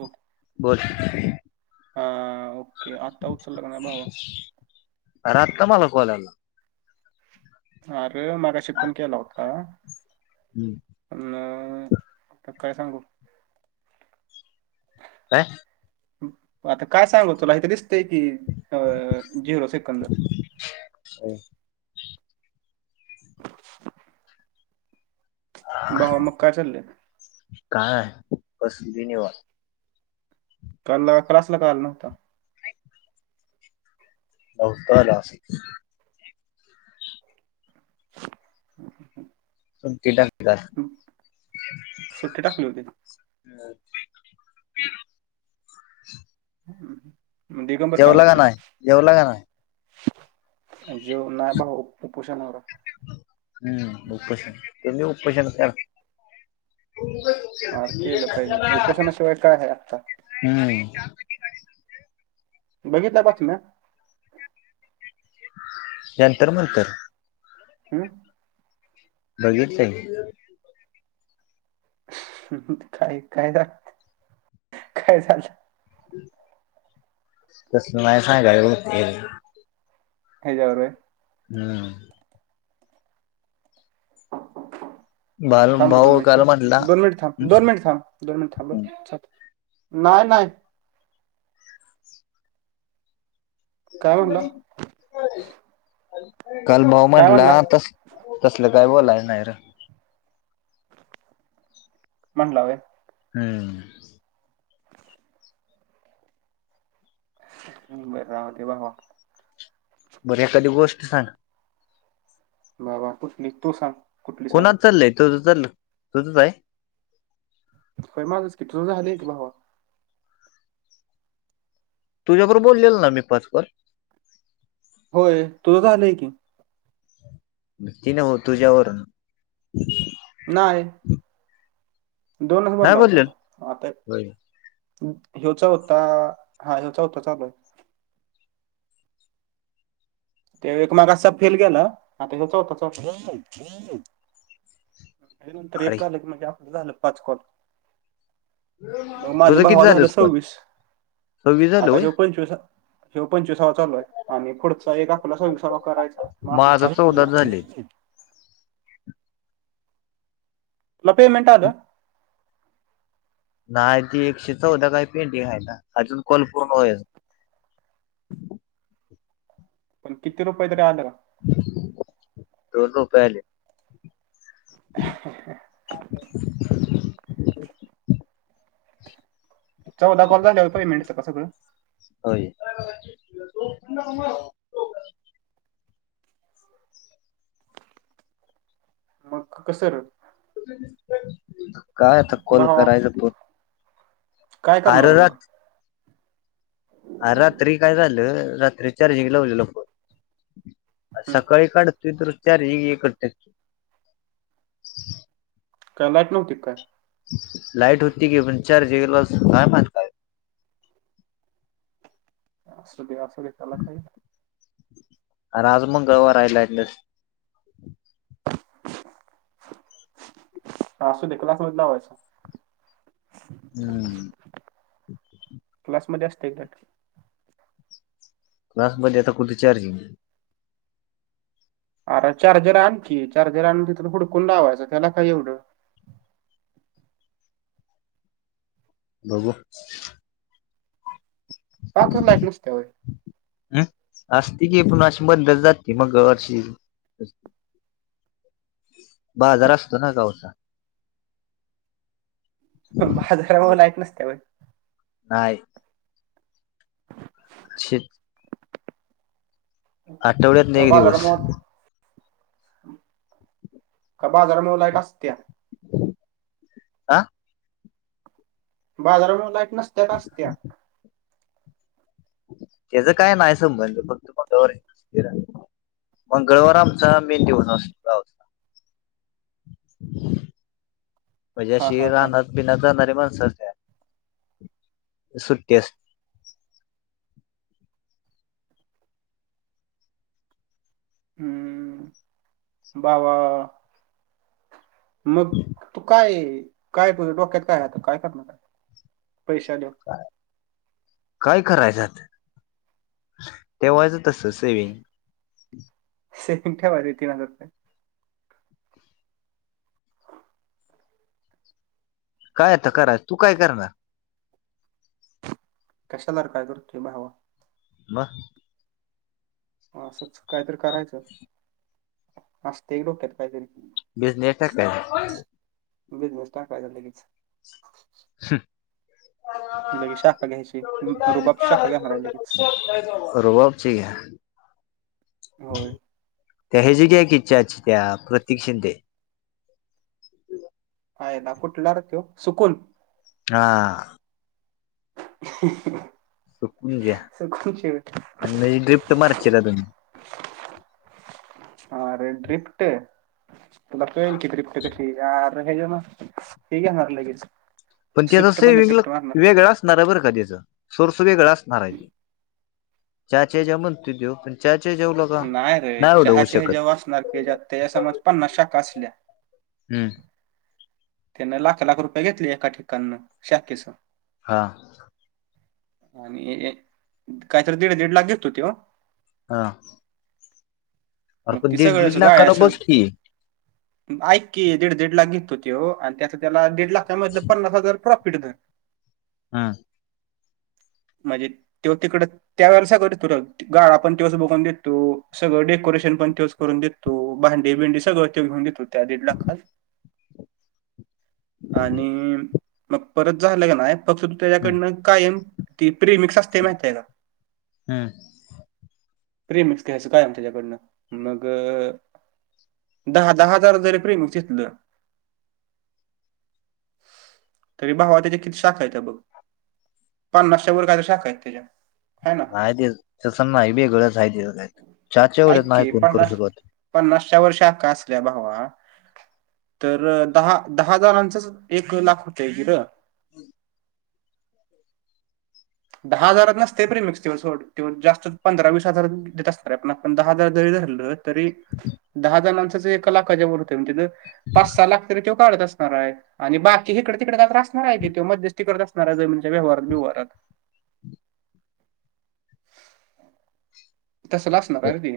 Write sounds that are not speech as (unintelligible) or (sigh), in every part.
हो बोल ओके आता उचलला का नाही भावा आत्त मला कोलेला अरे मागाशी पण केला होता हम्म अ काय सांगू ह आता काय सांगू तुला हे तर दिसतय की अ झिरो सेकंद हो (unintelligible) बावा मका चालले काय बसधनवा का क्सला का आलला न हो्हता बतला अस त टा काात सुट्टी टाकली होती ह जेवला का नाही जेवला का नाही जेव नाही भाऊ उपोषणावर हम्म उपोशन ते अरे केलं पाहिजे उपोशनर उपोषणाशिवाय काय आहे आता ह बघितल्या पाासून नंतर मंतर हम बघीचच काय काय झा काय झाचाल तस नाही सां काव हेच्यावर रे हम्म बाल थांब र दोन भाऊ काल मिनिटं म्हटला दोन मिनट थांब दोन मिनिट थांब दोन मिनिलो नाही नाही काय म्हणला काल भाऊ काय म्हटला म्हणला तस तसलं काय बोलाय नाही र म्हणला वय हम्म बरं रावते बावा बर एखादी गोष्ट सांग बाबा तूठ निघ तू सांग कुठली सांगू कोणात चालय तो ल तुझंच आहे माझ कि झाली तुला तुझ्या बरोब बोललेल ना मी पाचकर होय तुझंच आलंय की ति न हो तुझ्यावर नाही दोनच नाही भरला होता बोललेल आता होय. हचा होता हा हचा होता चालू आहे ते एक माग फेल गेला आ त्या चौथ चौ नंतर अरे एक झालं की म्हणजे आपलं झालं पाचकल मग माझा तुझं किती भाव झालं झाला स्कोर सव्वीस सव्वीस झालं आता होय ह पंचवीस ह पंचवीसावा चालूय आणि पुढचा एका आपला स वि सर्व करायचा मग माझं चौदा झाले आपलं पमेंट आ नाही ते एकशे चौदा काही पेंटिंग आहे ना? अजून कॉल पूर्ण होईना. पण किती रुपये? (unintelligible) दोन रुपायले. चौदा कॉल झाल्यावर पेंमेंटं येत का सगळं? होय. कस (unintelligible) काय आता कॉल भावा करायलोतो. काय आर करणार मग रात- आर रात्री काय झालं? रात्री चारजिंग लावलेल हम्म. सकाळी काढत- परत चार्जिंग एकच टक्के. काय लाईट नव्हती का काय? लाईट होती की. पण चार्जिंग काय (unintelligible) असल (unintelligible) आर आज मंगळवार आहे. लाईट - आसू दे. क्लासमध्ये लावायचा. हम्म. क्लासमध्ये असतय (unintelligible) क्लासमध्ये आता कुठे चार्जिंग? अर चार्जर आण कि. चार्जर आणून तिथं हुडकून लावायचं. त्याला काय एवढं? बरोबर. (unintelligible) हम. असती की पण अशी मधनच जाते मग अशी. बाजार असतो ना गावचा? बाजारामुळे लाईट नसतय व्हय? नाही. कशी? आठवड्यात का एक दिवस बाजारामुळं - का बाजारामुळं लाईट असतिया? आ? बाजारामुळं लाईट नसत्या का असत्या? त्याचा काय नाही संबंध. फक्त कोण वार ए - मंगळवार आमचा मेन दिवस असतो. (unintelligible) हा हा हा राहणार पिणा खाणारी माणस असत्या. सुट्टी अस- हम्म. बावा- मग तू काय? काय तुझ्या डोक्यात काय आता? काय करणार आता? पैशे आल्यावर. काय करायल्यात? ठेवायचं तस सेविंग. सेविंग‌ ठेवायचे तीन हजार रुपये. काय आता कराय? तू काय करणार? कशाला काय करतोय भावा. मग? असंच काहीतरी करायचं. असतय डोक्यात काहीतरी. बिझनेस टाक काय? बिझनेस टाकायचा लगेच. (unintelligible) लगेच शाखा घ्यायची. रुबाब शाखा घेणार आहे लगेच. रुबाबची? होय त्या ह्याची घ्यायची चाची त्या प्रतीक शिंदे. (unintelligible) आहे ना कुठला र तो सुकुल. हा. (unintelligible) सुकून घ्या सुकूनची होय. आणि म्ही ड्रिफ्ट मारची तुम्ही? अरे ड्रिप्ट तुला कळेल की ड्रिप्ट कशी? हेज ना हे घेणार लागेच. पण त्याचा सेवि्हंग वेगळा असणार बरं का त्याच. सोर्स वेगळा असणार आहे ते चाच्या म्हणते देव पण चाच्या जेवला. नाही रे चहा चही जेव्हा असणार क त्याच्यासमज पण नशा काचल्या. हम्म. त्यांन लाख लाख रुपये घेतले एका ठिकाणन शाखेचं. हां. आणि काहीतरी दीड दीड लाख घेतो तेव हा. अरे मग पण ति दीड सगळं दीड सुद्धा लाखाला आचं. बघ की आईक की दीड दीड लाख घेतो ते हो आणि त्याच त्याला दीड लाखच्या मधलं पन्नास हजार प्रॉफिटर हा. म्हणजे तेव्हा तिकडं त्या वळेस का करत तु गाळ आपण तेवस बोगवून देतो. तो सगळं डेकोरेशन पण तच करून देतो भांडेडी भिंडी सगळं त घेऊन देतो त्या दीड लाखात. आणि मग परत झालं का नाही. फक्त तू हम्म त्याच्याकडनं कायम ती प्रिमिक्स असते माहित आहे का? हम्म. प्रिमिक्स घ्यायचं कायम त्याच्याकडनं मग दहा दहा हजार जरी प्रीमिक्स इकल. तरी भावा त्याच्या किती शाखा आहेत बघ. पन्नासच्या वर काय तर शाखा आहेत त्याच्या हयना. नाही तेस तस नाही वेगळच आहे तेच चाच्या एवढ ऐक नाही की करू पन्नास शकत. पन्नासच्या वर्ष शाखा असल्या भावा. तर दहा दहाजारांचच एक लाख होतय गी र. (unintelligible) दहा हजारात नसते प्रेमिक्स जास्त पंधरा वीस हजार देत असणार पण आपण दहा हजार जरी धरलं तरी दहा जणांचा एक लाखाच्या वरती होत तेज पाच सहा लाख तरी तो काढत असणार आहे. आणि बाकी हिकडे तिकडे काय तर असणार आहे किवा मध्यस्ती करत असणार आहे जमीनच्या व्यवहारात बिव्हारात. तसल असणार आहे ना ती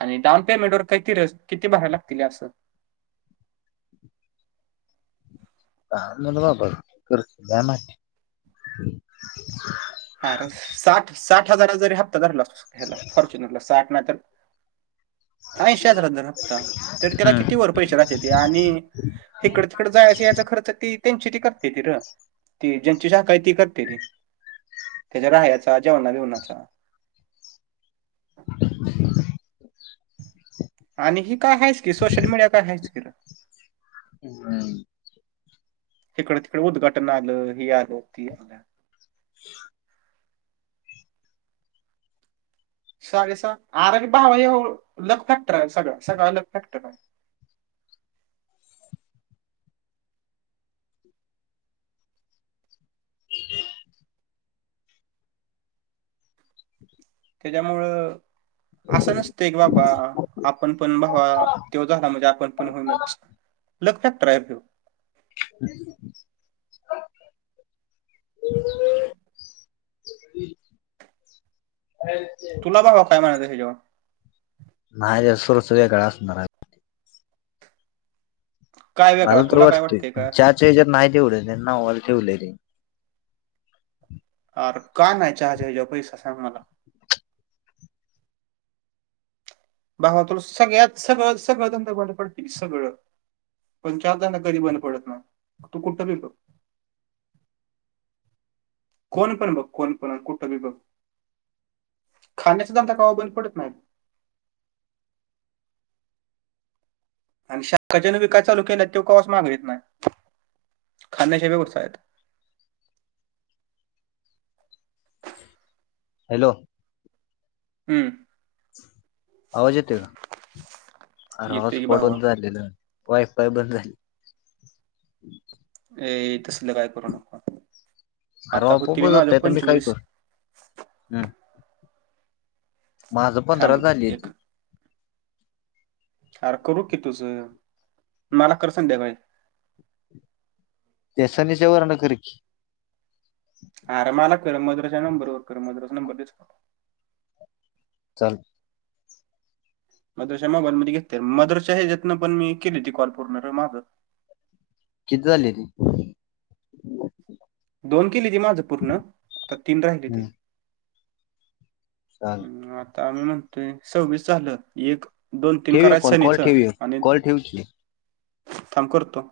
आणि डाऊन पेमेंट वर काहीती किती भराय लागतील असं. का (unintelligible) बाबा मा. हा साठ साठ हजारा जरी हप्ता धरला ह्याला फॉर्च्युनरला साठ नाही तर ऐंशी हजारचा धर हप्ता तर त्याला किती हम्म वर पैसे राहतेती आणि हिकड तिकड जायचं यायचा खर्च ती त्यांची ती करते ती र ती ज्यांची शाखा आहे ती करते ती. त्याच्या राहायचा जेवणाना बीवनाचा. (inaudible) आणि हि काय हायचं की सोशल मीडिया काय हायच कि र. हम्म. हीकडे तिकडे उद्घाटन आलं हि आलं ती आलं. ह (inaudible) शाळेचा आर भावा हे लक फॅक्टर आहे सगळ सगळं लक फॅक्टर आहे. त्याच्यामुळं असं नसतंय की बाबा आपण पण भावा तो झाला म्हणजे आपण पण होईनच लक फॅक्टर आहे (inaudible) (inaudible) अ (unintelligible) तुला भावा काय म्हणायचय याच्यावर. नाही त्याचा सोर्स वेगळा असणाराय. काय वेगळा मला तर तुला काय वाटतंय काय असणार चहा च्या हेच्यात नाही तेवढ त्यान नावाला ठेवलय. हम् (inaudible) र का नाही चहाच्या हेच्यावर पैसा सांग मला. भावा तुला सगळ्यात सगळं सगळं धंद बंद पडतील सगळं. पण चहाचा धंदा कधी बंद पडत नसतो. तू कुठ बी बग. कोण पण बघ कोण पण कुठंबी बघ खाण्याचा धंदा कवा बंद पडत नाही. आणि शाखा ज्यान बी काय चालू केलेत कवाच माग येत नाही खाण्याच्या व्यवसायात. हॅलो. हम्म आवाज येते का. आर येतोय की हॉटस्पॉट भावा बंद झालेलं. वायफाय बंद झाली. ए तसलं काय (unintelligible) अरे आता होतील आपोआपच माझ पंचवीस. हम्. माझ पंधरा थांब एक झालीत. आर करू की तुझ. मला कर संध्याकाळी. त्या सनी च्या वरण कर की. आर मला कर मधुरा च्या नंबर वर कर मधुरा चा नंबर दिस चाल मधुरा च्या मोबाईल मध्ये घेतले. मधुरा च्या हेच्यातन पण मी केलीती कॉल पूर्ण माझं. किती झालीत दोन केली ती माझं पूर्ण तर तीन राहिली ते हम्म चाल हम् आता मी म्हणतोय सव्वीस झालं की एक दोन तीन ठेव एक करायच कॉल कॉल सनीच ठेव एक आणि कॉल ठेव की थांब करतो.